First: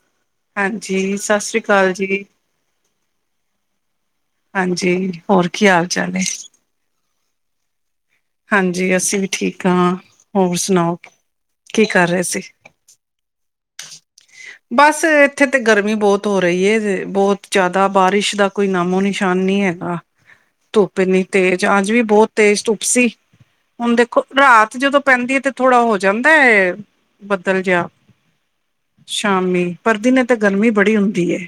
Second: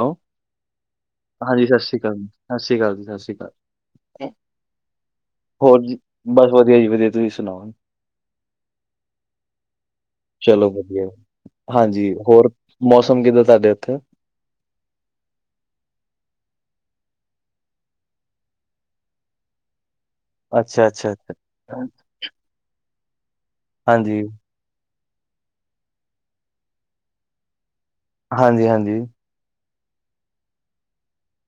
Hello ਹਾਂਜੀ ਸ ਸ੍ਰੀ ਕਾਲ ਜੀ। ਸਸ਼ਰੀ ਕਾਲ ਜੀ ਸ ਸ਼੍ਰੀ ਕਾਲ। ਹਾਂਜੀ, ਹੋਰ ਕੀ ਹਾਲ ਚਾਲ ਏ? ਵਦੀਆ ਵਦੀਆ ਤੁਸੀਂ ਸੁਣਾਓ ਹਾਂਜੀ, ਅਸੀਂ ਵੀ ਠੀਕ ਹਾਂ। ਹੋਰ ਚਲੋ, ਸੁਣਾਓ, ਵਦੀਆ। ਕੀ ਕਰ ਹਾਂਜੀ ਹੋਰ ਮੌਸਮ ਕਿੱਦਾਂ ਤੁਹਾਡੇ ਉੱਥੇ? ਹ [unintelligible] ਬਸ, ਐਥੇ ਤੇ ਗਰਮੀ ਬੋਤ ਹੋ ਰਹੀ ਏ ਬੋਹਤ ਜਿਆਦਾ ਬਾਰਿਸ਼ ਦਾ ਕੋਈ ਨਾਮੋ ਨਿਸ਼ਾਨ ਨੀ ਹੈਗਾ। ਅੱਛਾ, ਧੁੱਪ ਅੱਛਾ, ਇੰਨੀ ਤੇਜ, ਅੱਛਾ। ਅੱਜ ਵੀ ਬੋਤ ਤੇਜ ਧੁੱਪ ਸੀ। ਹੁਣ ਹਾਂਜੀ, ਦੇਖੋ ਰਾਤ ਜਦੋਂ ਪੈਂਦੀ ਏ ਤੇ ਥੋੜ੍ਹਾ ਹੋ ਜਾਂਦੈ ਬਦਲ ਜਿਹਾ ਹਾਂਜੀ-ਹਾਂਜੀ। ਸ਼ਾਮੀ, ਪਰ ਦਿਨੇ ਤੇ ਗਰਮੀ ਬੜੀ ਹੁੰਦੀ ਏ।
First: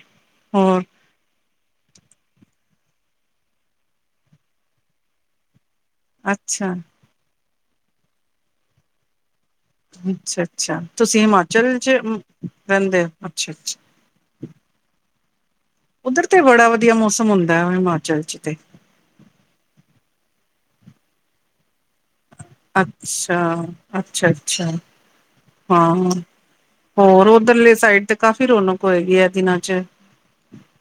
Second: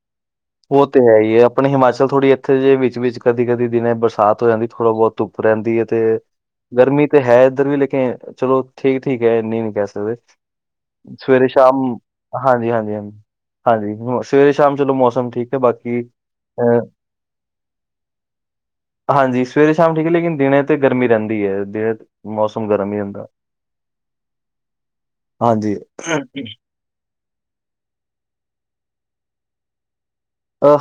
ਹੋਰ, ਓਹ ਤੇ ਹੈ ਹੀ ਏ। ਆਪਣੇ ਹਿਮਾਚਲ ਥੋੜੀ ਐਥੇ ਜਿਵੇਂ ਵਿੱਚ-ਵਿੱਚ ਕਦੀ-ਕਦੀ ਦਿਨੇ ਬਰਸਾਤ ਹੋ ਜਾਂਦੀ ਏ, ਥੋੜ੍ਹਾ-ਬੋਤ। ਧੁੱਪ ਰਹਿੰਦੀ ਏ ਤੇ ਅੱਛਾ, ਗਰਮੀ ਤੇ ਹੈ ਐਧਰ ਵੀ ਲੇਕਿਨ ਚਲੋ ਠੀਕ-ਠੀਕ ਹੈ ਇੰਨੀ ਵੀ, ਕਹਿ ਸਕਦੇ ਅੱਛਾ, ਅੱਛਾ ਤੁਸੀਂ ਹਿਮਾਚਲ ਸਵੇਰੇ-ਸ਼ਾਮ ਚ ਰਹਿੰਦੇ ਹੋ? ਹਾਂਜੀ-ਹਾਂਜੀ-ਹਾਂਜੀ-ਹਾਂਜੀ ਨੋ ਸਵੇਰੇ ਸ਼ਾਮ ਚਲੋ ਮੌਸਮ ਠ ਉਧਰ ਤੇ ਬੜਾ ਵਧੀਆ ਮੌਸਮ ਹੁੰਦੈ, ਹਿਮਾਚਲ ਚ ਤੇ ਹਾਂਜੀ ਸਵੇਰੇ-ਸ਼ਾਮ ਠੀਕ ਹੈ ਲੇਕਿਨ ਦਿਨੇ ਤੇ ਗਰਮੀ ਰਹਿੰਦੀ ਹੈ। ਦਿਨ ਅੱਛਾ, ਅੱਛਾ-ਅੱਛਾ ਹਾਂਜੀ ਹਾਂ? ਹੋਰ ਉੱਧਰਲੇ ਸਾਈਡ ਤੇ ਕਾਫ਼ੀ ਰੌਣਕ ਹੋਏਗੀ ਐ ਦਿਨਾਂ ਚ?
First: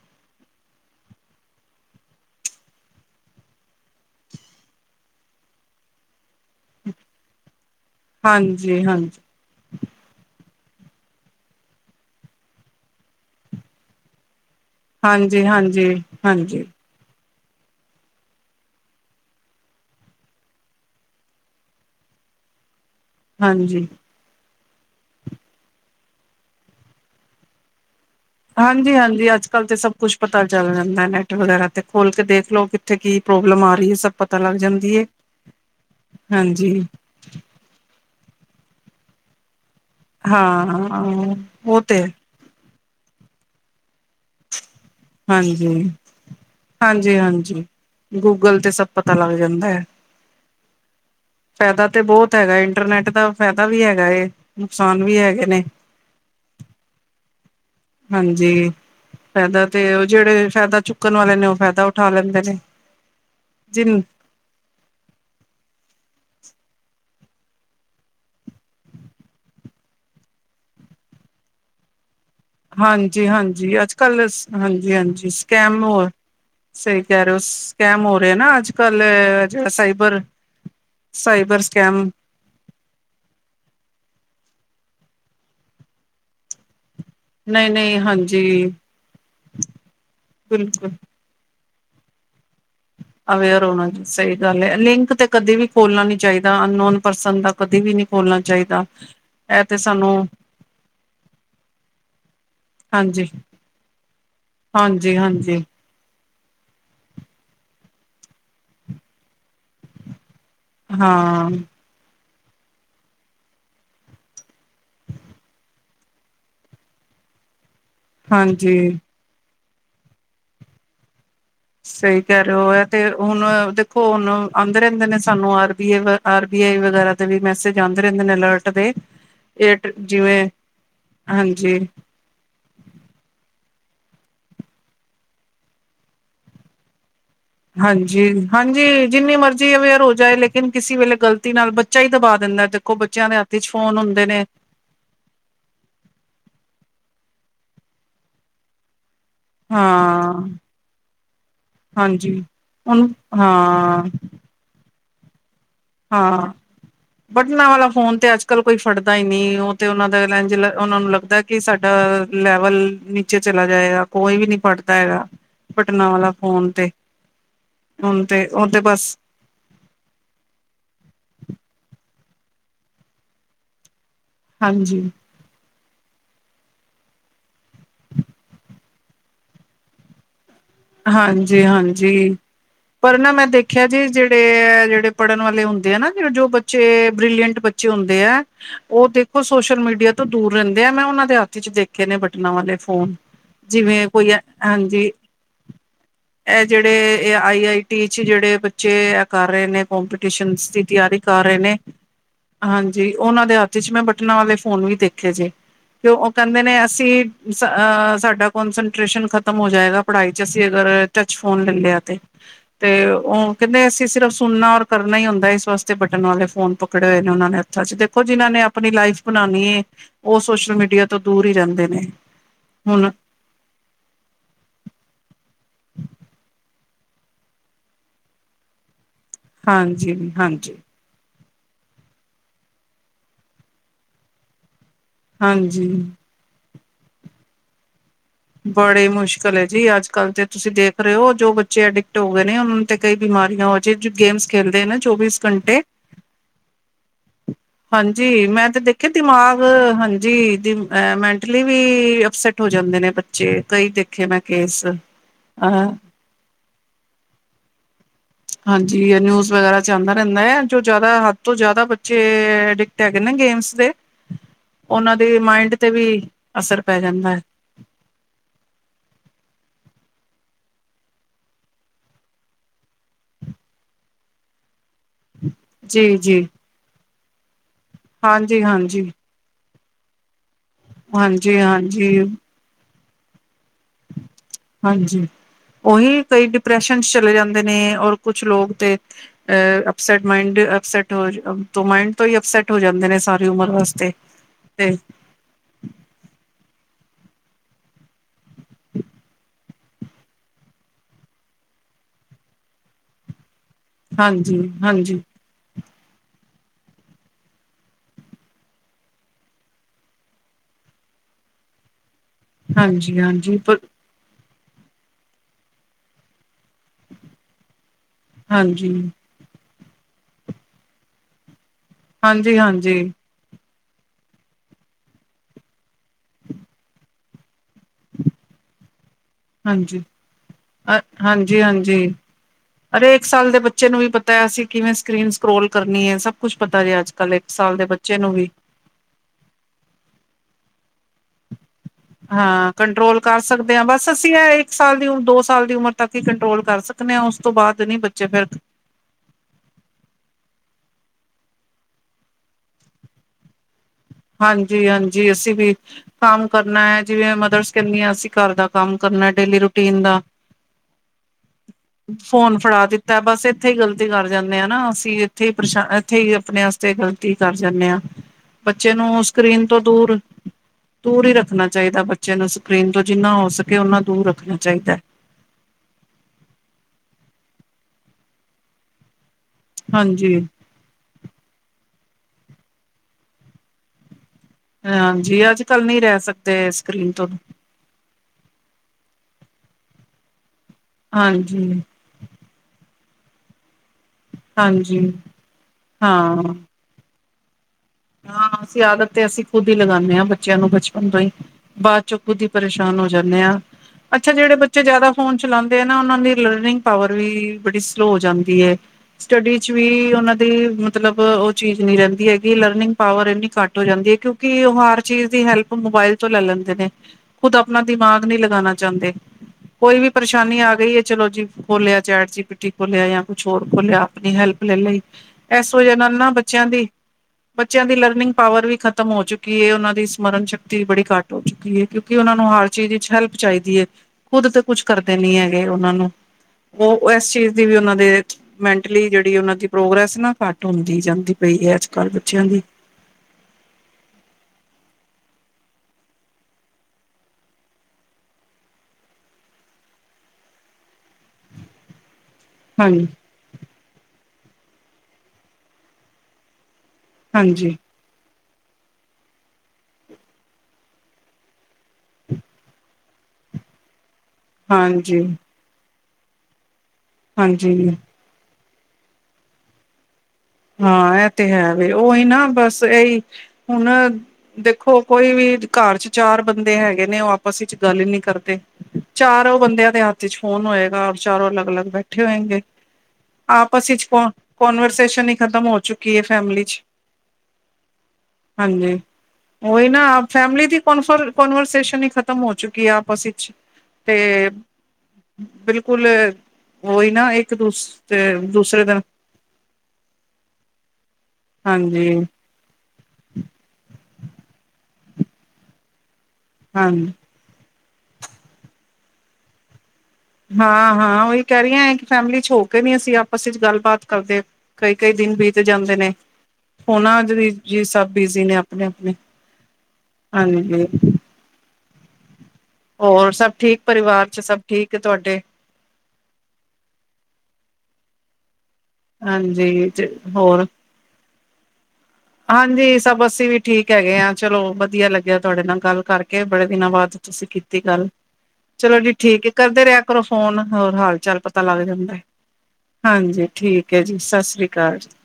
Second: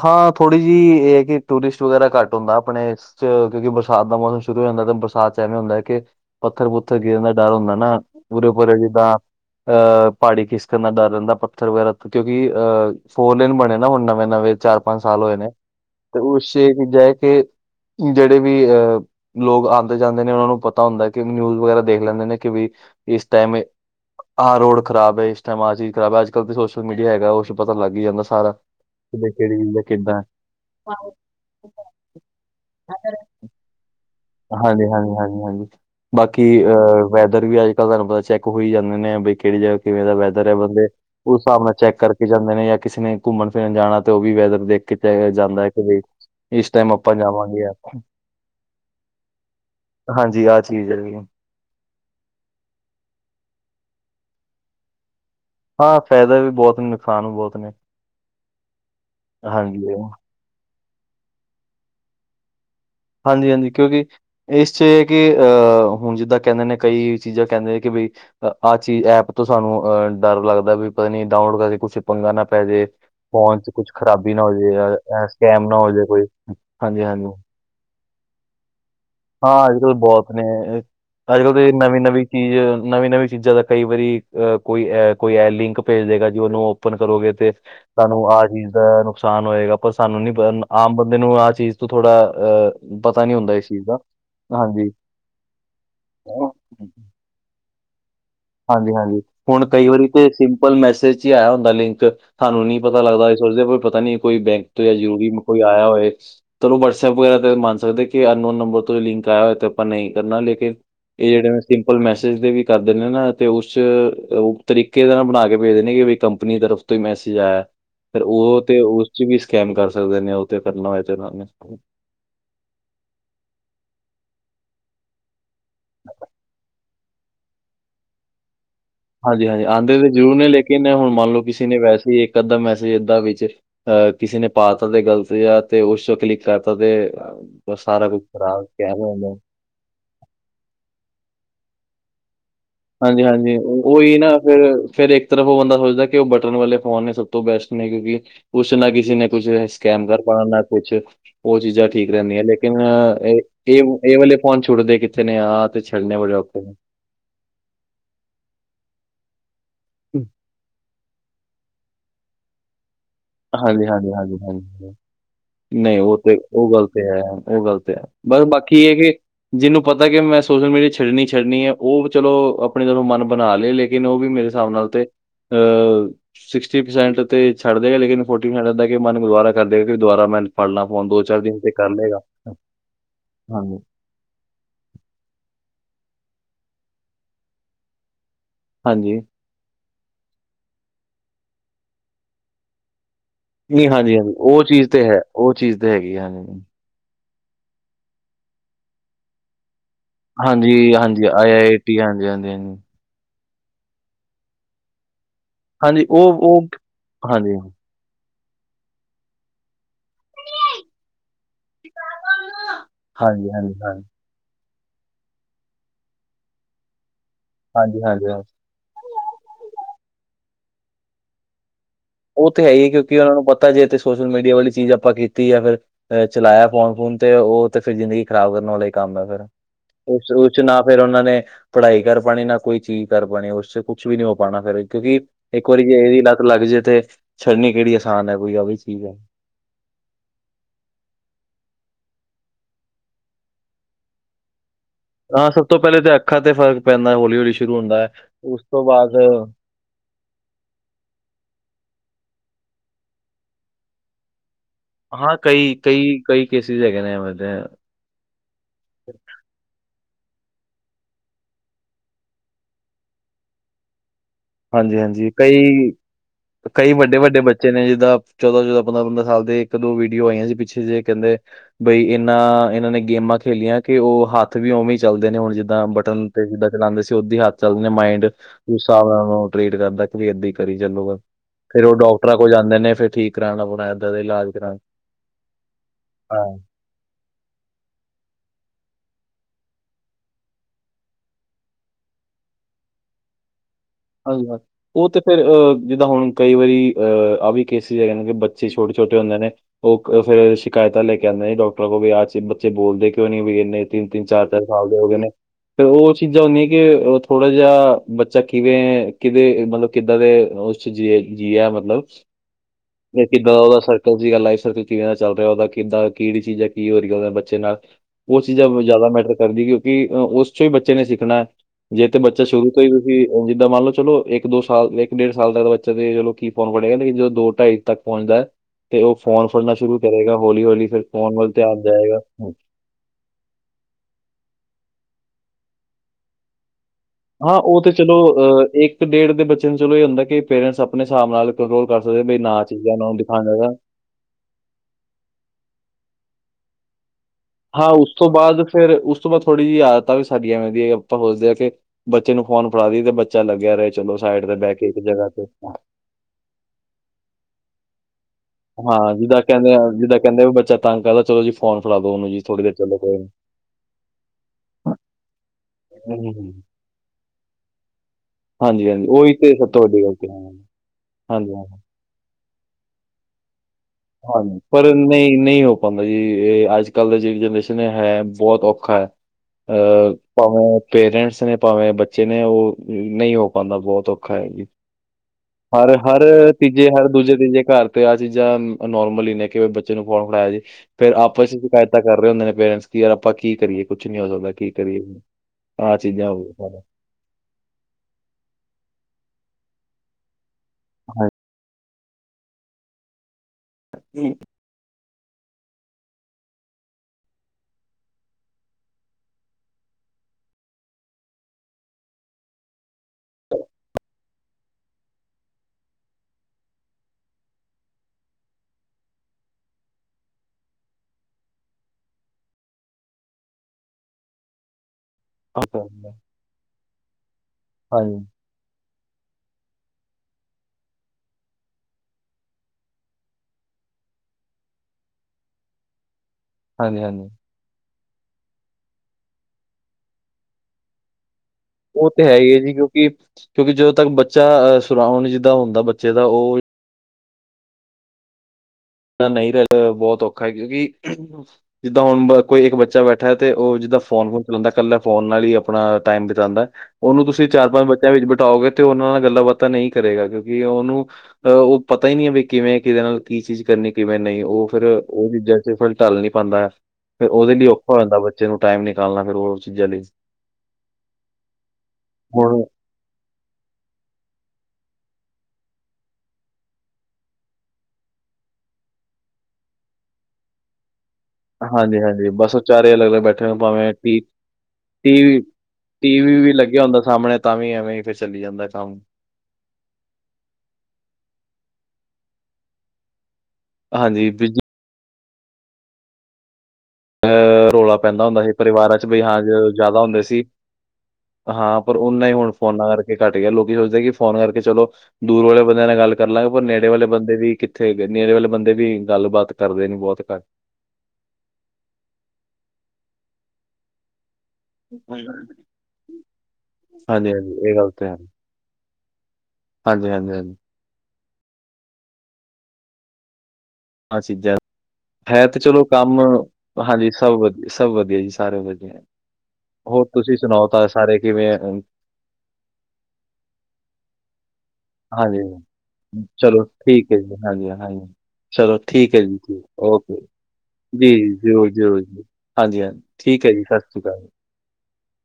ਹਾਂ ਥੋੜ੍ਹੀ ਜਿਹੀ ਇਹ ਹੈ ਕਿ ਟੂਰਿਸਟ ਵਗੈਰਾ ਘੱਟ ਹੁੰਦਾ ਆਪਣੇ ਚ ਕਿਉਂਕਿ ਬਰਸਾਤ ਦਾ ਮੌਸਮ ਸ਼ੁਰੂ ਹੋ ਜਾਂਦਾ ਤੇ ਬਰਸਾਤ ਚ ਐਵੇਂ ਹੁੰਦਾ ਹੈ ਕੇ ਪੱਥਰ ਪੁੱਥਰ ਗਿਰਨ ਦਾ ਡਰ ਹੁੰਦਾ ਨਾ ਉਰੇ ਪਰੇ ਹਾਂਜੀ ਜਿੱਦਾਂ ਹਾਂਜੀ ਅਹ ਪਹਾੜੀ ਖਿਸਕਣ ਦਾ ਡਰ ਰਹਿੰਦਾ ਪੱਥਰ ਵਗੈਰਾ ਕਿਉਂਕਿ ਅਹ ਫੋਰ ਲੇਨ ਬਣੇਆ ਨਾ ਹੁਨ ਨਵੇਂ-ਨਵਚਾਰ ਪੰਜ ਸਾਲ ਹੋਏ ਹਾਂਜੀ ਹਾਂਜੀ ਨੇ ਹਾਂਜੀ ਤੇ ਉਸ ਚ ਹਾਂਜੀ ਇਹ ਚਜ ਕਿ, ਜਿਹੜੇ ਵੀ ਅਹ- ਲੋਕ ਆਉਂਦੇ ਜਾਂਦੇ ਨੇ, ਉਹਨਾਂ ਨੂੰ ਪਤਾ ਹੁੰਦਾ ਕਿ ਨਿਊਜ਼ ਵਗੈਰਾ ਦੇਖ ਲੈਂਦੇ ਨੇ ਕਿ ਬਈ ਇਸ ਟਾਈਮ ਆਹ ਰੋਡ ਖਰਾਬ ਹੈ ਇਸ ਟਾਈਮ ਆਹ ਚੀਜ਼ ਖਰਾਬ ਹੈ ਅੱਜ ਕੱਲ ਤੇ ਸੋਸ਼ਲ ਮੀਡੀਆ ਹੈਗਾ ਉਹ ਪਤਾ ਲੱਗ ਹੀ ਜਾਂਦਾ ਸਾਰ ਹਾਂਜੀ ਹਾਂਜੀ ਅੱਜ ਕੱਲ੍ਹ ਤੇ ਸਭ ਕੁਛ ਪਤਾ ਚੱਲ ਜਾਂਦਾ ਨੈੱਟ ਵਗੈਰਾ ਤੇ ਖੋਲ ਕੇ ਦੇਖਲੋ ਕਿ ਉੱਥੇ ਕੀ ਪ੍ਰੋਬਲਮ ਆ ਰਹੀ ਹੈ ਸਭ ਪਤ ਹਾਂਜੀ, ਹਾਂਜੀ, ਹਾਂਜੀ, ਹਾਂਜੀ ਬਾਕੀ ਹਾਂਜੀ ਐ ਵੈਦਰ ਵੀ ਅੱਜਕੱਲ ਤੁਹਾਨੂੰ ਪਤਾ ਚੈੱਕ ਹੋ ਹੀ ਜਾਂਦੇ ਨੇ ਬਈ ਕਿਹੜ ਜਗ੍ਹਾ ਕਿਵੇਂ ਦਾ ਵੈਦਰ ਐ, ਹਾਂ ਬੰਦੇ ਉਸ ਹਿਸਾਬ ਨਾਲ ਉਹ ਚੈੱਕ ਤੇ ਹੈ। ਕਰਕੇ ਜਾਂਦੇ ਨੇ ਜਾਂ ਕਿਸੇ ਨੇ ਘੁੰਮਣ ਫਿਰਨ ਜਾਣਾ ਤੇ ਉਹ ਵੀ ਵੈਦਰ ਦੇਖ ਕਿਤੇ ਜਾਂਦਾ ਅ ਜਾਂਦਾ ਕਿ ਹਾਂਜੀ ਬੀ ਇਸ ਟਾਈਮ ਆਪਾਂ ਹਾਂਜੀ ਹਾਂਜੀ ਜਾਵਾਂਗੇ ਆਪਾਂ। ਗੂਗਲ ਤੇ ਸਭ ਪਤਾ ਲੱਗ ਜਾਂਦਾ ਆ। ਹਾਂਜੀ ਆਹ ਚੀਜ਼ ਹੈਗੀ। ਫਾਇਦਾ ਤੇ ਬਹੁਤ ਹੈਗਾ ਇੰਟਰਨੈਟ ਦਾ, ਫਾਇਦਾ ਵੀ ਹੈਗਾ ਨੁਕਸਾਨ ਵੀ ਹੈਗੇ ਨੇ। ਹਾਂ ਫਾਇਦਾ ਵੀ ਬਹੁਤ ਨੇ ਨੁਕਸਾਨ ਵੀ ਬਹੁਤ ਨੇ। ਹਾਂਜੀ ਫਾਇਦਾ ਤੇ ਉਹ ਹਾਂਜੀ ਜਿ, ਜਿੜੇ ਫਾਇਦਾ ਚੁੱਕਣ ਵਾਲੇ ਨੇ ਉਹ ਫਾਇਦਾ ਉਠਾ ਲੈਂਦੇ ਨੇ। ਹਾਂਜੀ ਹਾਂਜੀ ਜਿਨ ਕਿਉਂਕਿ ਇਸ ਚ ਇਹ ਕਿ ਅਹ ਹੁਣ ਜਿੱਦਾਂ ਕਹਿੰਦੇ ਨੇ ਕਈ ਚੀਜ਼ਾਂ ਕਹਿੰਦੇ ਨੇ ਕਿ ਬਈ ਆਹ ਚੀਜ਼ ਐਪ ਤੋਂ ਸਾਨੂੰ ਅਹ ਡਰ ਲੱਗਦਾ ਵੀ ਪਤਾ ਨੀ ਡਾਊਨਲੋਡ ਕਰਕੇ ਕੁਛ ਪੰਗਾ ਨਾ ਪੈ ਜੇ, ਹਾਂਜੀ ਫੋਨ ਚ ਹਾਂਜੀ ਕੁਛ ਅੱਜ ਕੱਲ ਖਰਾਬੀ ਨਾ ਹੋ ਜੇ ਹਾਂਜੀ ਹਾਂਜੀ ਸਕੈਮ ਨਾ ਹੋ ਜੇ ਕੋਈ ਸਹੀ ਹਾਂਜੀ ਕਹਿ ਹਾਂਜੀ। ਰਹੇ ਹੋ ਸਕੈਮ ਹੋ ਰਹੇ ਨਾ ਅੱਜ ਕੱਲ ਹਾਂ, ਜਿਹੜਾ ਅੱਜ-ਕੱਲ੍ਹ ਸਾਈਬਰ, ਬਹੁਤ ਨੇ ਅ, ਅੱਜ-ਕੱਲ੍ਹ ਸਾਈਬਰ ਤੇ ਸਕੈਮ ਨਵੀਂ-ਨਵੀਂ ਚੀਜ਼ ਨਵੀਂ ਨਵੀਂ ਚੀਜ਼ਾਂ ਦਾ ਕਈ ਵਾਰੀ ਅ ਕੋਈ, ਕੋਈ ਇਹ ਲਿੰਕ ਭੇਜ ਦੇਗਾ ਜੀ ਉਹਨੂੰ ਓਪਨ ਕਰੋਗੇ। ਤੇ ਨਹੀਂ ਨਹੀਂ ਤਾਨੂੰ ਆਹ ਹਾਂਜੀ ਚੀਜ਼ ਦਾ ਨੁਕਸਾਨ ਹੋਏਗਾ ਪਰ ਸਾਨੂੰ ਨੀ ਪਤਾ ਬਿਲਕੁਲ ਆਮ ਬੰ ਦੇ ਨੂੰ ਆਹ ਚੀਜ਼ ਤੋਂ ਥੋੜਾ ਅ ਪਤਾ ਨਹੀਂ ਹੁੰਦਾ ਅਵੇਅਰ ਇਸ ਚੀਜ਼ ਹੋਣਾ ਦਾ ਜੀ ਸਹੀ ਗੱਲ ਹੈ ਹਾਂਜੀ। ਲਿੰਕ ਤੇ ਕਦੇ ਵੀ ਖੋਲਣਾ ਨੀ ਚਾਹੀਦਾ ਅਨਨੋਨ ਪਰਸਨ ਦਾ ਕਦੇ ਵੀ ਨਹੀ ਖੋਲਣਾ ਚਾਹੀਦਾ ਹਾਂਜੀ-ਹਾਂਜੀ ਇਹ ਹੁਣ ਕਈ ਵਾਰੀ ਸਾਨੂੰ ਤੇ ਸਿੰਪਲ ਮੈਸੇਜ ਚ ਹੀ ਆਇਆ ਹੁੰਦਾ ਲਿੰਕ। ਹਾਨੂੰ ਨਹੀਂ ਪਤਾ ਹਾਂਜੀ ਲੱਗਦਾ ਸੋਚਦੇ ਕੋ ਪਤਾ ਨੀ ਕੋਈ ਬੈਂਕ ਤੋਂ ਜਾਂ ਹਾਂਜੀ ਜ਼ਰੂਰੀ ਕੋਈ ਹਾਂਜੀ ਆਇਆ ਹੋਏ। ਚਲੋ ਵਟਸਐਪ ਵਗੈਰਾ ਤੇ ਮੰਨ ਸਕਦੇ ਕਿ ਅਨੋਨ ਨੰਬਰ ਤੋਂ ਲਿੰਕ ਆਇਆ ਹੋਏ ਤੇ ਆਪਾਂ ਨਹੀਂ ਕਰਨਾ ਲੇਕਿਨ ਇਹ ਜਿਹ੍ੜੇ ਹਾਂ ਨੇ ਸਿੰਪਲ ਮੈਸੇਜ ਦੇ ਵੀ ਕਰਦੇ ਨੇ ਨ ਤੇ ਉਸ ਓ ਤਰੀਕੇ ਨਾਲ ਬਣਾ ਕੇ ਭੇਜ ਦੇ ਨੇ ਕਿ ਕੰਪਨੀ ਦੀ ਤਰਫ ਤੋਂ ਹੀ ਮੈਸੇਜ ਆਇਆ। ਫਿਰ ਉਹ ਤੇ ਹਾਂਜੀ ਉਸ ਚ ਵੀ ਸਕੈਮ ਕਰ ਸਕਦੇ ਨੇ ਉਹ ਤੇ ਕਰਨਾ ਹੋਏ ਤੇ ਉਹਨਾਂ ਨੇ। ਸਹੀ ਕਹਿ ਰਹੇ ਹੋ ਇਹ ਤੇ ਹੁਣ ਦੇਖੋ ਹੁਣ ਆਉਂਦੇ ਰਹਿੰਦੇ ਨੇ ਸਾਨੂੰ R B R B I ਵਗੈਰਾ ਦੇ ਵੀ ਮੈਸੇਜ ਆਉਂਦੇ ਰਹਿੰਦੇ ਨੇ ਅਲਰਟ ਦੇ ਹਾਂਜੀ ਹਾਂਜੀ ਏਟ ਆਉਂਦੇ ਤੇ ਜ਼ਰੂਰ ਜਿਵੇਂ ਨੇ ਲੇਕਿਨ ਹੁਣ ਮੰਨ ਲਓ ਕਿਸੇ ਹਾਂਜੀ ਨੇ ਵੈਸੇ ਈ ਇੱਕ ਅੱਧਾ ਮੈਸੇਜ ਏਦਾਂ ਵਿੱਚ ਅਹ ਕਿਸੇ ਨੇ ਪਾਤਾ ਤੇ ਗਲਤ ਜਿਆ ਤੇ ਉਸ ਚੋ ਕਲਿੱਕ ਕਰਤਾ ਤੇ ਬਸ ਸਾਰਾ ਕੁਝ ਹਾਂਜੀ, ਖ਼ਰਾਬ ਸਕੈਮ ਹਾਂਜੀ ਹੋ ਜਾਂਦਾ। ਜਿੰਨੀ ਮਰਜ਼ੀ ਜੀ ਅਵੇਅਰ ਹੋ ਜਾਏ ਲੇਕਿਨ ਕਿਸੇ ਵੇਲੇ ਗ਼ਲਤੀ ਨਾਲ ਬੱਚਾ ਹੀ ਦਬਾ ਦਿੰਦਾ। ਦੇਖੋ ਹਾਂਜੀ ਬੱਚਿਆਂ ਦੇ ਹਾਂਜੀ ਹੱਥ ਚ ਫੋਨ ਉਹੀ ਹੁੰਦੇ ਨਾ ਨੇ ਫ਼ਿਰ, ਫ਼ਿਰ ਇੱਕ ਤਰ ਉਹ ਬੰਦਾ ਸੋਚਦਾ ਕਿ ਉਹ ਬਟਨ ਵਾਲੇ ਫੋਨ ਹੀ ਸਭ ਤੋਂ ਬੈਸਟ ਨੇ ਕਿਉਂਕਿ ਕੁਛ ਨਾ ਕਿਸੇ ਨੇ ਕੁੱਛ ਇਹ ਸਕੈਮ ਕਰ ਹਾਂ ਪਾਉਣਾ ਨਾ ਕੁਛ। ਉਹ ਚੀਜ਼ਾਂ ਠੀਕ ਹਾਂਜੀ ਰਹਿੰਦੀਆਂ। ਲੇਕਿਨ ਹੁਣ ਇਹ ਹਾਂ ਇਹ ਵਾਲੇ ਫੋਨ ਛੁਟਦੇ ਕਿੱਥੇ ਨੇ ਆ ਹੱਥ ਚ ਹਾ ਬਟਨਾਂ ਵਾਲਾ ਫੋਨ ਤੇ ਅੱਜ ਕੱਲ ਕੋਈ ਫੜਦਾ ਹੀ ਨਈ ਓ ਤੇ ਉਹਨਾਂ ਦਾ ਐਂਜ ਉਹਨਾਂ ਨੂੰ ਲੱਗਦਾ ਕਿ ਸਾਡਾ ਲੈਵਲ ਨੀ ਹਾਂਜੀ ਹਾਂਜੀ ਹਾਂਜੀ ਹਾਂਜੀ ਹ। ਨਹੀਂ ਬਟਨਾਂ ਉਹ ਵਾਲਾ ਤੇ ਫੋਨ ਉਹ ਤੇ ਗਲਤ ਹੈ ਉਹ ਗਲਤ ਹੈ ਹੁਣ ਬਸ ਤੇ ਉਹ ਤੇ ਬਾਕੀ ਇਹ ਹੈ ਕਿ ਬਸ ਜਿਹਨੂੰ ਪਤਾ ਕਿ ਮੈਂ ਸੋਸ਼ਲ ਮੀਡੀਆ ਛੱਡਣੀ ਛੱਡਣੀ ਹੈ ਉਹ ਚਲੋ ਆਪਣੇ ਜਲੋਂ ਮਨ ਬਣਾ ਲਏ ਲੇਕਿਨ ਉਹ ਵੀ ਮੇਰੇ। ਹਿਸਾਬ ਨਾਲ ਹਾਂਜੀ ਤੇ ਅ ਸਿਕਸਟੀ ਪਰਸੈਂਟ ਤੇ ਛੱਡ। ਲੇਕਨ ਫੋਟੀ ਪਰਸੈਂਟ ਰਹਿੰਦਾ ਕਿ ਮਨ ਗੁਆ ਕਰਦੇਗਾ ਕਿ ਦੁਬਾਰ ਮਨ ਹਾਂਜੀ- ਹਾਂਜੀ ਪਰ ਨਾ ਮੈਂ ਹਾਂਜੀ ਦੇਖਿਆ ਜੇ ਜਿਹੜੇ ਜਿਹੜੇ ਪੜ੍ਹਨ ਵਾਲੇ ਹੁੰਦੇ ਆ ਨਾ ਜੋ ਬੱਚੇ ਬ੍ਰਿਲੀਅਂਟ ਬੱਚੇ ਹੁੰਦੇ ਆ। ਉਹ ਹਾਂਜੀ ਦੇਖੋ ਸੋਸ਼ਲ ਮੀਡੀਆ ਤੋਂ ਦੂਰ ਰਹਿੰਦੇ ਆ ਮੈਂ ਉਹਨਾਂ ਦੇ ਹੱਥ ਚ ਦੇਖੇ ਨੇ ਬਟਨਾਂ ਵਾਲੇ ਫੋਨ। ਨਹੀਂ ਜਿਵੇਂ ਹਾਂਜੀ- ਕੋਈ ਹਾਂਜੀ ਉਹ ਚੀਜ਼ ਤੇ ਹੈ ਉਹ ਚੀਜ਼ ਤੇ ਹੈਗੀ ਹੈ। ਇਹ ਜਿਹੜੇ ਇਹ ਆਈ ਆਈ ਟੀ ਚ ਜਿਹੜੇ ਬੱਚੇ ਇਹ ਕਰ ਰਹੇ ਨੇ। ਕੰਪੀਟੀਸ਼ਨਸ ਹਾਂਜੀ ਦੀ ਤਿਆਰੀ ਹਾਂਜੀ ਕਰ ਰਹੇ ਨੇ ਆਈਆਈਟੀ ਹਾਂਜੀ ਹਾਂਜੀ। ਜੀ ਉਹਨਾਂ ਦੇ ਹਥ ਚ ਮੈਂ ਬਟਨਾਂ ਵਾਲੇ ਫੋਨ ਵੀ ਦੇਖੇ ਜੇ। ਕਿ ਉਹ ਕਹਿੰਦੇ ਨੇ ਅਸੀਂ ਹਾਂਜੀ ਅ ਸਾਡਾ ਕੋਂਸਟੇਸ਼ਨ ਖਤਮ ਹੋ ਜਾਏਗਾ ਪੜ੍ਹਾਈ ਅਸੀਂ ਅਗਰ ਟੱਚ ਫੋਨ ਲੈ ਲਿਆ ਤੇ ਤੇ ਹਾਂਜੀ ਉਹ ਹਾਂਜੀ ਹਾਂਜੀ ਕਹਿੰਦੇ ਅਸੀਂ ਸਿਰਫ ਸੁਣਨਾ ਕਰਨਾ ਹੀ ਹੁੰਦਾ ਇਸ ਵਾਸਤੇ ਬਟਨ ਵਾਲੇ ਫੋਨ ਪਕੜੇ ਹੋਏ ਨੇ ਉਹਨਾਂ ਨੇ ਹੱਥਾਂ ਚ ਹਾਂਜੀ ਦੇਖੋ ਹਾਂਜੀ ਹਾਂਜੀ ਜਿਨ੍ਹਾਂ ਨੇ ਆਪਣੀ ਲਾਈਫ਼ ਬਣਾਉਂਣੀ ਹੈ। ਉਹ ਸੋਸ਼ਲ ਮੀਡੀਆ ਤੋਂ ਦੂਰ ਹੀ ਰਹਿੰਦੇ ਨੇ। ਉਹ ਤੇ ਹੈ ਹੀ ਹੁਣ ਕਿਉਂਕਿ ਉਹਨਾਂ ਨੂੰ ਪਤਾ ਜੇ ਇਥੇ ਸੋਸ਼ਲ ਮੀਡੀਆ ਵਾਲੀ ਚੀਜ਼ ਆਪਾਂ ਕੀਤੀ ਜਾਂ ਫਿਰ ਅ ਚਲਾਇਆ ਫੋਨ ਤੇ ਉਹ ਤੇ ਫਿਰ ਜ਼ਿੰਦਗੀ ਖ਼ਰਾਬ ਕਰਨ ਵਾਲੇ ਹੀ ਕੰਮ ਆ ਫਿਰ ਹਾਂਜੀ ਉਸ ਚ ਹਾਂਜੀ ਫੇਰ ਉਹਨਾਂ ਨੇ। ਪੜ੍ਹਾਈ ਕਰ ਪਾਉਣੀ ਨਾ ਕੋਈ ਚੀਜ਼ ਕਰ ਪਾਉਣੀ ਉਸ ਚ ਕੁਛ ਵੀ ਨਹੀਂ ਹੋ ਪਾਉਣਾ ਫਿਰ ਕਿਉਂਕਿ ਇੱਕ ਵਾਰੀ ਜੇ ਹਾਂਜੀ ਇਹਦੀ ਲਤ ਲੱਤ ਲੱਗ ਜੇ ਤੇ ਛੱਡਨੀ ਕਿਹੜੀ ਆਸਾਨ ਹੈ। ਕੋਈ ਆ ਵੀ ਚੀਜ਼ ਬੜੀ ਹੈ। ਮੁਸ਼ਕਿਲ ਜੀ ਅੱਜ ਕੱਲ ਤੇ ਤੁਸੀਂ ਦੇਖ ਰਹੇ ਹੋ ਜੋ ਬੱਚੇ ਅਡਿਕਟ ਹੋ ਗਏ ਨੇ ਉਹਨਾਂ ਨੂੰ ਤੇ ਕਈ ਬਿਮਾਰੀਆਂ ਹੋ ਜਹੀ। ਗੇਮਸ ਖੇਲਦੇ ਨਾ ਚੌਵੀਸ ਹਾਂ, ਸਭ ਤੋਂ ਘੰਟੇ। ਪਹਿਲੇ ਤਾਂ ਅੱਖਾਂ ਤੇ ਫ਼ਰਕ ਪੈਂਦਾ ਹੌਲੀ-ਹੌਲੀ ਸ਼ੁਰੂ ਹੁੰਦਾ ਹੈ, ਹਾਂਜੀ ਉਸ ਮੈਂ ਤੇ ਤੋਂ ਦੇਖੇ ਬਾਅਦ ਦਿਮਾਗ। ਹਾਂਜੀ ਮੈਂਟਲੀ ਵੀ ਅਪਸੈਟ ਹੋ ਜਾਂਦੇ ਨੇ। ਜੇ ਕੋਈ ਦੇਖੇ ਮੈਂ ਕੇਸ ਹਾਂ ਕਈ ਅ ਕਈ ਕਈ ਕੇਸਿਸ ਹੈਗੇ ਨੇ ਐਵੇਂ ਦੇ। ਹਾਂਜੀ ਨਿਊਜ਼ ਵਗੈਰਾ ਚ ਆਉਂਦਾ ਰਹਿੰਦਾ ਹੈ ਜੋ ਜ਼ਿਆਦਾ ਹੱਦ ਤੋਂ ਜ਼ਿਆਦਾ ਬੱਚੇ ਅਡਿਕਟ ਹੈਗੇ ਨੇ ਗੇਮਸ ਦੇ। ਹਾਂਜੀ, ਉਹਨਾਂ ਹਾਂਜੀ, ਦੇ ਮਾਇੰਡ ਕਈ ਤੇ ਵੀ ਅਸਰ ਕਈ ਪੈ ਜਾਂਦਾ ਵੱਡੇ-ਵੱਡੇ ਹੈ। ਬੱਚੇ ਜਿੱਦਾਂ ਚੌਦਾਂ ਚੌਦਾਂ ਪੰਦਰਾਂ ਪੰਦਰਾਂ ਸਾਲ ਦੇ ਇੱਕ ਦੋ ਵੀਡੀਓ ਆਈਆਂ ਸੀ ਪਿੱਛੇ ਜੇਹੇ ਕਹਿੰਦੇ ਬਈ ਇਹਨਾਂ ਇਹਨਾਂ ਨੇ ਗੇਮਾਂ ਖੇਲੀਆਂ ਕਿ ਉਹ ਹੱਥ ਉਵੇਂ ਚੱਲਦੇ ਨੇ ਹੁਣ ਜਿੱਦਾਂ ਜੀ ਬਟਨ ਤੇ ਜੀ ਜਿੱਦਾਂ ਚਲਾਉਂਦੇ ਸੀ ਉਦਾ ਹੀ ਹੱਥ ਚਲਦੇ ਨੇ ਮਾਇੰਡ ਉਸ ਹਾਂਜੀ ਹਿਸਾਬ ਹਾਂਜੀ ਨਾਲ। ਟਰੀਟ ਕਰਦਾ ਕਿ ਵੀ ਇਦਾ ਹੀ ਕਰੀ ਚੱਲੋਗਾ ਹਾਂਜੀ ਉਹ ਹਾਂਜੀ ਡਾਕਟਰਾਂ ਕੋਲ ਜਾਂਦੇ ਨੇ ਫ਼ਿਰ ਠੀਕ ਕਰਾਣਾ ਪਉਣਾ ਏਦਾਂ ਦਾ ਇਲਾਜ ਕਰਾਣਾ। ਹਾਂਜੀ ਉਹੀ ਕਈ ਡਿਪਰੈਸ਼ਨ ਚਲੇ ਜਾਂਦੇ ਨੇ ਔਰ ਕੁਛ ਲੋਕ ਤੇ ਅ ਅਪਸੈਟ ਮਡ ਅਪਸੈਟ ਹੋ ਮਾਇਂਡ ਤੋਂ ਹੀ ਅਪਸੈਟ ਹੋ ਜਾਂਦੇ ਨੇ ਸਾਰੀ ਉਮਰ ਵਾਸਤੇ ਹਾਂਜੀ ਹਾਜੀ ਉਹ ਤੇ ਫੇਰ ਅਹ ਜਿੱਦਾਂ ਹੁਣ ਕਈ ਵਾਰੀ ਅ ਆਹ ਵੀ ਕੇਸਿਸ ਹੈਗੇ ਨੇ ਕਿ ਬੱਚੇ ਛੋਟੇ ਛੋਟੇ ਹੁੰਦੇ ਨੇ ਉਹ ਫੇਰ ਸ਼ਿਕਾਇਤਾਂ ਲੈ ਕੇ ਆਉਂਦੇ ਨੇ ਡਾਕਟਰਾਂ ਕੋਲ ਵੀ ਆਹ ਚ ਬੱਚੇ ਬੋਲਦੇ ਕਿਉਂ ਨੀ ਵੀ ਇੰਨੇ ਤਿੰਨ ਤਿੰਨ ਚਾਰ ਹਾਂਜੀ ਚਾਰ ਸਾਲ ਦੇ ਹੋ ਗਏ ਹਾਂਜੀ ਨੇ ਫਿਰ ਉਹ ਚੀਜ਼ਾਂ ਹੁੰਦੀਆਂ ਕਿ ਥੋੜਾ ਜਿਹਾ ਬੱਚਾ ਕਿਵੇਂ ਕਿਦੇ ਮਤਲਬ ਕਿੱਦਾਂ ਦੇ ਉਸ ਚ ਜੀ ਜੀਆ ਮਤਲਬ ਹਾਂਜੀ ਜ ਕਿੱਦਾਂ ਹਾਂਜੀ ਦਾ ਪਰ ਉਹਦਾ ਸਰਕਲ ਸੀਗਾ ਲਾਈਫ ਸਰਕਲ ਕਿਵੇਂ ਦਾ ਚੱਲ ਰਿਹਾ ਉਹਦਾ ਕਿੱਦਾਂ ਕਿਹੜੀ ਚੀਜ਼ ਹੈ ਕੀ ਹੋ ਰਹੀ ਉਹ ਬੱਚੇ ਨਾਲ ਉਹ ਚੀਜ਼ਾਂ ਹਾਂਜੀ ਜ਼ਿਆਦਾ ਮੈਟਰ ਕਰਦੀ ਕਿਉਂਕਿ ਉਸ ਚੋਂ ਹੀ ਬੱਚੇ ਨੇ ਸਿੱਖਣਾ ਜੇ ਤਾਂ ਬੱਚਾ ਹਾਂਜੀ ਸ਼ੁਰੂ ਤੋਂ ਹੀ ਹਾਂਜੀ ਤੁਸੀਂ ਜਿੱਦਾਂ ਮੰਨ ਲਓ ਚਲੋ ਇੱਕ ਦੋ ਸਾਲ ਇੱਕ ਡੇਢ ਸਾਲ ਤੱਕ ਬੱਚਾ ਤੇ ਚਲੋ ਕੀ ਫੋਨ ਫੜੇਗਾ ਲੇਕਿਨ ਜਦੋਂ ਦੋ ਢਾਈ ਤੱਕ ਪਹੁੰਚਦਾ ਹੈ ਤੇ ਉਹ ਫੋਨ ਫੜਨਾ ਸ਼ੁਰੂ ਹਾਂਜੀ ਕਰੇਗਾ ਹੌਲੀ ਹੌਲੀ ਅ ਫਿਰ ਫੋਨ ਵੱਲ ਹਾਂਜੀ ਧਿਆਨ ਹਾਂਜੀ ਜਾਏਗਾ। ਅਰੇ ਇੱਕ ਸਾਲ ਦੇ ਬੱਚੇ ਨੂੰ ਵੀ ਪਤਾ ਹੈ ਅਸੀਂ ਕਿਵੇਂ ਸਕਰੀਨ ਸਕਰੋਲ ਕਰਨੀ ਹੈ ਸਭ ਕੁੱਛ ਪਤਾ ਰਿਹਾ ਅੱਜ ਕੱਲ੍ਹ ਇੱਕ ਹਾਂ ਸਾਲ ਉਹ ਦੇ ਤੇ ਚਲੋ ਬੱਚੇ ਨੂੰ ਵੀ ਅ ਇੱਕ ਡੇਢ ਦੇ ਬੱਚੇ ਨੂੰ ਚਲੋ ਇਹ ਹੁੰਦਾ ਕਿ ਪੇਰੈਂਟਸ ਆਪਣੇ ਹਿਸਾਬ ਨਾਲ ਕੰਟਰੋਲ ਕਰ ਸਕਦੇ। ਬਈ ਨਾ ਹਾਂ ਚੀਜ਼ਾਂ ਉਹਨਾਂ ਨੂੰ ਕੰਟਰੋਲ ਕਰ ਦਿਖਾਉਣ ਜ਼ਿਆਦਾ ਸਕਦੇ ਹਾਂ ਬਸ ਅਸੀਂ ਇਹ ਇੱਕ ਸਾਲ ਦੀ ਉਮਰ ਦੋ ਸਾਲ ਦੀ ਉਮਰ ਤੱਕ ਹੀ ਕੰਟਰੋਲ ਕਰ ਸਕਨੇ ਹਾਂ ਉਸ ਤੋਂ ਬਾਅਦ ਨੀ ਬੱਚੇ ਫੇਰ ਫੇਰ ਉਸ ਤੋਂ ਬਾਅਦ ਥੋੜੀ ਜਿਹੀ ਆਦਤਾਂ ਵੀ ਸਾਡੀਆਂ ਮਹਂਦੀਆਂ ਆਪਾਂ ਸੋਚਦੇ ਹਾਂ ਕਿ ਬੱਚੇ ਨੂੰ ਫੋਨ ਫੜਾ ਦਈਦਾ ਤੇ ਬੱਚਾ ਲੱਗਿਆ ਰਹੇ ਚਲੋ ਸਾਈਡ ਤੇ ਬਹਿ ਕੇ ਇੱਕ ਜਗ੍ਹਾ ਹਾਂਜੀ-ਹਾਂਜੀ ਤੇ ਅਸੀਂ ਵੀ ਕੰਮ ਕਰਨਾ ਹੈ ਜਿਵੇਂ ਮਦਰਸ ਕਹਿੰਦੀਆ ਜਿਵੇਂ ਅਸੀਂ ਘਰ ਦਾ ਕੰਮ ਹਾਂ ਕਰਨਾ ਜਿੱਦਾਂ ਡੇਲੀ ਕਹਿੰਦੇ ਆ ਰੂਟੀਨ ਜਿੱਦਾਂ ਦਾ ਕਹਿੰਦੇ ਆ ਵੀ ਬੱਚਾ ਤੰਗ ਕਰਦਾ ਚਲੋ ਜੀ ਫੋਨ ਫੜਾ ਦਿਓ ਉਹਨੂੰ ਜੀ ਫੋਨ ਥੋੜ੍ਹੀ ਦੇਰ ਫੜਾ ਚਲੋ ਕੋਈ ਦਿੱਤਾ ਬਸ ਇੱਥੇ ਹੀ ਗ਼ਲਤੀ ਕਰ ਜਾਂਦੇ ਆ ਨਾ ਅਸੀਂ ਇੱਥੇ ਇੱਥੇ ਹੀ ਨਹੀਂ ਆਪਣੇ ਵਾਸਤੇ ਗ਼ਲਤੀ ਕਰ ਜਾਂਦੇ ਹਾਂ ਹਾਂਜੀ, ਬੱਚੇ ਹਾਂਜੀ ਨੂੰ ਉਹੀ ਤੇ ਸਕਰੀਨ ਸਭ ਤੋਂ ਵੱਡੀ ਦੂਰ ਗਲਤੀ ਹੈ ਦੂਰ ਹੀ ਹਾਂਜੀ, ਰੱਖਣਾ ਹਾਂਜੀ, ਚਾਹੀਦਾ ਬ ਬੱਚੇ ਨੂੰ ਸਕਰੀਨ ਤੋਂ ਜਿੰਨਾ ਹੋ ਸਕੇ ਉਨਾਂ ਹਾਂਜੀ ਪਰ ਨਹੀਂ ਨਹੀਂ ਉਹ ਮਤਲਬ ਜੀ ਇਹ ਅੱਜ ਕੱਲ੍ਹ ਦੇ ਜਿਹੜੀ ਜਨਰੇਸ਼ਨ ਹੈ ਬਹੁਤ ਔਖਾ ਹੈ ਅਹ ਹਾਂਜੀ ਭਾਵੇਂ ਪੇਰੈਂਟਸ ਨੇ ਭਾਵੇਂ ਬੱਚੇ ਨੇ ਉਹ ਨਹੀਂ ਹੋ ਪਾਉਂਦਾ ਬਹੁਤ ਔਖਾ ਹੈ ਜੀ ਹ ਹਾਂਜੀ ਕੱਲ੍ਹ ਹਰ ਨਹੀਂ ਰਹਿ ਹਰ ਸਕਦੇ ਤੀਜੇ ਹਰ ਸਕਰੀਨ ਤੋਂ ਦੂਜੇ ਤੀਜੇ ਘਰ ਆਹ ਚੀਜ਼ਾਂ ਨੋਰਮਲ ਹੀ ਨੇ ਕਿਵੇਂ ਬੱਚੇ ਨੂੰ ਫੋਨ ਫੜਾਇਆ ਜੀ ਫੇਰ ਆਪਸ ਚ ਹਾਂਜੀ ਸ਼ਿਕਾਇਤ ਕਰ ਰਹੇ ਹੁੰਦੇ ਨੇ ਪੇਰੈਂਟਸ ਕਿ ਯਾਰ ਆਪਾਂ ਕੀ ਕਰੀਏ ਕੁਛ ਨੀ ਹੋ ਸਕਦਾ ਕੀ ਕਰੀਏ ਹਾਂਜੀ ਆਹ ਚੀਜ਼ਾਂ ਹੋ ਹਾਂ ਸਾਰ ਹਾਂ ਅਸੀਂ ਆਦਤ ਤੇ ਅਸੀਂ ਖੁਦ ਹੀ ਲਗਾਉਂਦੇ ਹਾਂ ਬੱਚਿਆਂ ਨੂੰ ਬਚਪਨ ਤੋਂ ਹੀ ਬਾਅਦ ਬਾਅਦ ਚ ਖੁਦ ਹੀ ਪਰੇਸ਼ਾਨ ਹੋ ਜਾਂਦੇ ਆ ਅੱਛਾ ਜਿਹੜੇ ਬ ਜਿਆਦਾ ਫੋਨ ਚਲਾਉਂਦੇ ਆ ਨਾ ਉਹਨਾਂ ਦੀ ਲਰਨਿੰਗ ਪਾਵਰ ਵੀ ਬੜੀ ਸਲੋ ਹੋ ਜਾਂਦੀ ਹੈ ਸਟੱਡੀ ਚ ਵੀ ਉਹਨਾਂ ਦੀ ਮਤਲਬ ਉਹ ਚੀਜ਼ ਨਹੀਂ ਰਹਿੰਦੀ ਹੈਗੀ ਲਰਨਿੰਗ ਪਾਵਰ ਇੰਨੀ ਘੱਟ ਹੋ ਜਾਂਦੀ ਹੈ ਕਿਉਂਕਿ ਉਹ ਹਰ ਚੀਜ਼ ਦੀ ਹੈਲਪ ਮੋਬਾਇਲ ਤੋਂ ਲੈ ਲੈਂਦੇ ਨੇ ਖੁਦ ਆਪਣਾ ਦਿਮਾਗ ਨਹੀਂ ਲਗਾਉਣਾ ਚਾਹੁੰਦੇ ਕੋਈ ਵੀ ਪਰੇਸ਼ਾਨੀ ਆ ਗਈ ਹੈ ਚਲੋ ਜੀ ਖੋਲਿਆ ਚੈਟ ਜੀ ਪੀ ਟੀ ਖੋਲਿਆ ਜਾਂ ਕੁਛ ਹੋਰ ਖੋਲਿਆ ਆਪਣੀ ਹੈਲਪ ਲੈ ਲਈ ਇਸ ਹਾਂਜੀ ਵਜਾ ਨਾਲ ਨਾ ਬੱਚਿਆਂ ਦੀ ਬੱਚਿਆਂ ਦੀ ਹਾਂਜੀ ਲਰਨਿੰਗ ਪਾਵਰ ਵੀ ਖ਼ਤਮ ਹੋ ਚੁੱਕੀ ਹੈ ਉਹਨਾਂ ਦੀ ਸਮਰਨ ਸ਼ਕਤੀ ਬੜੀ ਘੱਟ ਹੋ ਚੁੱਕੀ ਹੈ ਕਿਉਂਕਿ ਉਹਨਾਂ ਨੂੰ ਹਰ ਚੀਜ਼ ਵਿੱਚ ਹੈਲਪ ਚਾਹੀਦੀ ਹੈ ਖੁਦ ਤੇ ਕੁੱਝ ਕਰਦੇ ਨੀ ਹੈਗੇ ਉਹਨਾਂ ਨੂੰ ਹਾਂਜੀ ਉਹ ਹਾਂਜੀ ਇਸ ਚੀਜ਼ ਦੀ ਵੀ ਉਹਨਾਂ ਦੇ ਮੈਂਟਲੀ ਜਿਹੜੀ ਉਹਨਾਂ ਦੀ ਪ੍ਰੋਗੈਸ ਨਾ ਘੱਟ ਹੁੰਦੀ ਜਾਂਦੀ ਪਈ ਹੈ ਉਹ ਕੱਲ੍ਹ ਤੇ ਹੈ ਬੱਚਿਆਂ ਹੀ ਹੈ ਦੀ ਜੀ ਕਿਉਂਕਿ ਕਿਉਂਕਿ ਜਦੋਂ ਤੱਕ ਬੱਚਾ ਅ ਸੁਰਾਉਡ ਜਿੱਦਾਂ ਹੁੰਦਾ ਬੱਚੇ ਦਾ ਉਹ ਨਹੀਂ ਰਹਿ ਬਹੁਤ ਔਖਾ ਕਿਉਂਕਿ ਜਿੱਦਾਂ ਹੁਣ ਕੋਈ ਇੱਕ ਬੱਚਾ ਹਾਂਜੀ ਬੈਠਾ ਤੇ ਉਹ ਜਿੱਦਾਂ ਫੋਨ ਫੂਨ ਚਲਾਉਂਦਾ ਕੱਲਾ ਫੋਨ ਨਾਲ ਹੀ ਆਪਣਾ ਟਾਈਮ ਬਿਤਾਉਂਦਾ ਉਹਨੂੰ ਤੁਸੀਂ ਚਾਰ ਹਾਂਜੀ ਪੰਜ ਬੱਚੇ ਵਿੱਚ ਬਿਠਾਓਗੇ ਤੇ ਉਹਨਾਂ ਨਾਲ ਗੱਲਾਂ ਬਾਤਾਂ ਨਹੀਂ ਕਰੇਗਾ ਕਿਉਂਕਿ ਉਹਨੂੰ ਅਹ ਪਤਾ ਹੀ ਨਹੀਂ ਹੈ ਵੀ ਕਿਵੇਂ ਕਿਹਦੇ ਨਾਲ ਕੀ ਚੀਜ਼ ਕਰਨੀ ਕਿਵੇਂ ਨਹੀਂ ਉਹ ਫ਼ਿਰ ਹਾਂਜੀ ਉਹ ਚੀਜ਼ਾਂ ਫਿਰ ਢੱਲ ਨੀ ਪਾਉਂਦਾ ਫਿਰ ਉਹਦੇ ਲਈ ਹਾਂਜੀ ਔਖਾ ਹੋ ਜਾਂਦਾ ਬੱਚੇ ਨੂੰ ਟਾਈਮ ਨਿਕਾਲਣਾ ਫੇਰ ਉਹ ਚੀਜ਼ਾਂ ਲਈ ਹਾਂ ਇਹ ਤੇ ਹੈ ਵੇ ਉਹੀ ਨਾ ਹੁਣ ਬਸ ਇਹੀ ਹੁਣ ਦੇਖੋ ਕੋਈ ਵੀ ਘਰ ਚ ਚਾਰ ਬੰਦੇ ਹੈਗੇ ਨੇ ਉਹ ਆਪਸ ਵਿਚ ਗੱਲ ਹੀ ਨਹੀਂ ਕਰਦੇ। ਚਾਰੋਂ ਬੰਦਿਆਂ ਦੇ ਹੱਥ ਚ ਫੋਨ ਹੋਏਗਾ। ਚਾਰੋਂ ਅਲੱਗ ਅਲੱਗ ਹਾਂਜੀ ਬੈਠੇ ਹਾਂਜੀ ਬਸ ਹੋਏਗੇ ਉਹ ਚਾਰੇ ਅਲੱਗ ਅਲੱਗ ਬੈਠੇ ਹੋ ਆਪਸ ਭਾਵੇਂ ਵਿੱਚ ਕੋ ਕਨਵਰਸੇਸ਼ਨ ਹੀ ਟੀਵੀ ਖਤਮ ਹੋ ਚੁੱਕੀ ਹੈ ਟੀਵੀ ਵੀ ਫੈਮਿਲੀ ਚ ਲੱਗਿਆ ਹੁੰਦਾ ਸਾਹਮਣੇ ਤਾਂ ਵੀ ਐਵੇਂ ਹੀ ਫਿਰ ਚੱਲੀ ਜਾਂਦਾ ਕੰਮ। ਹੋਈ ਨਾ ਫੈਮਲੀ ਦੀ ਕੋਨਵਰਸੇਸ਼ਨਨ ਹੀ ਖਤਮ ਹੋ ਚੁੱਕੀ ਹੈ ਆਪਸ ਵਿੱਚ। ਤੇ ਹਾਂਜੀ, ਬਿਜੀ ਬਿਲਕੁਲ ਉਹੀ ਨਾ ਇੱਕ ਅਹ ਦੂਸ ਰੌਲਾ ਪੈਂਦਾ ਹੁੰਦਾ ਸੀ ਦੂਸਰੇ ਪਰਿਵਾਰਾਂ ਦਿਨ ਚ ਬਈ ਹਾਂ ਜ਼ਿਆਦਾ ਹੁੰਦੇ ਸੀ ਹਾਂ ਪਰ ਹਾਂਜੀ ਓਨੇ ਹੁਣ ਫੋਨਾਂ ਕਰਕੇ ਘੱਟ ਗਿਆ ਲੋਕੀ ਸੋਚਦੇ ਕਿ ਫੋਨ ਕਰਕੇ ਚਲੋ ਦੂਰ ਵਾਲੇ ਬੰਦਿਆਂ ਨਾਲ ਗੱਲ ਕਰ ਲਾਂ। ਪਰ ਨੇੜੇ ਵਾਲੇ ਹਾਂਜੀ ਬੰਦੇ ਵੀ ਕਿੱਥੇ ਨੇੜੇ ਵਾਲੇ ਬੰਦੇ ਵੀ ਗੱਲਬਾਤ ਕਰਦੇ ਨੀ ਬਹੁਤ ਘੱਟ। ਹਾਂ ਹਾਂ ਉਹੀ ਕਹਿ ਰਹੀ ਆਂ ਕਿ ਫੈਮਿਲੀ ਚ ਹੋ ਕੇ ਨੀ ਅਸੀਂ ਆਪਸ ਵਿੱਚ ਗੱਲਬਾਤ ਕਰਦੇ ਕਈ ਕਈ ਦਿਨ ਬੀਤ ਜਾਂਦੇ ਨੇ ਉਹਨਾਂ ਹਾਂਜੀ ਹਾਂਜੀ ਇਹ ਜੀ ਗੱਲ ਤੇ ਸਭ ਹੈ ਬਿਜ਼ੀ ਨੇ ਆਪਣੇ ਆਪਣੇ ਹਾਂਜੀ ਹਾਂਜੀ ਹਾਂਜੀ ਬਿਲ ਹੋਰ ਸਭ ਠੀਕ ਆਹ ਪਰਿਵਾਰ ਚ ਚੀਜ਼ਾਂ ਸਭ ਠੀਕ ਏ ਤੁਹਾਡੇ ਹੈ ਤੇ ਚਲੋ ਕੰਮ ਹਾਂਜੀ ਸਭ ਵਧੀਆ ਸਭ ਵਧੀਆ ਜੀ ਸਾਰੇ ਵਧੀਆ ਹਾਂਜੀ ਹੋਰ ਤੁਸੀਂ ਹੋਰ ਸੁਣਾਓ ਤਾਂ ਸਾਰੇ ਕਿਵੇਂ ਐ ਹੁਣ ਹਾਂਜੀ ਸਭ ਅੱਸੀ ਵੀ ਠੀਕ ਹੈਗੇ ਆਂ ਚਲੋ ਬ ਧੀਆ ਲੱਗਿਆ ਹਾਂਜੀ ਤੁਹਾਡੇ ਨਾਲ ਗੱਲ ਕਰਕੇ ਚਲੋ ਬੜੇ ਦਿਨਾਂ ਠੀਕ ਬਾਅਦ ਹੈ ਜੀ ਤੁਸੀਂ ਹਾਂਜੀ ਕੀਤੀ ਗੱਲ ਹਾਂਜੀ ਚਲੋ ਜੀ ਹੈ ਠੀਕ ਕਰਦੇ ਰਿਹਾ ਓਕੇ ਕਰੋ ਫੋਨ ਹੋਰ ਜੀ ਹਾਲ ਚਾਲ ਪਤਾ ਜ਼ਰੂਰ, ਲੱਗ ਜ਼ਰੂਰ ਜਾਂਦਾ ਐ ਜੀ, ਹਾਂਜੀ-ਹਾਂਜੀ ਹਾਂਜੀ ਜੀ, ਸਤਿ ਠੀਕ ਹੈ ਸ਼੍ਰੀ ਜੀ ਅਕਾਲ। ਸਤ ਸ੍ਰੀ ਕਾਲ ਜੀ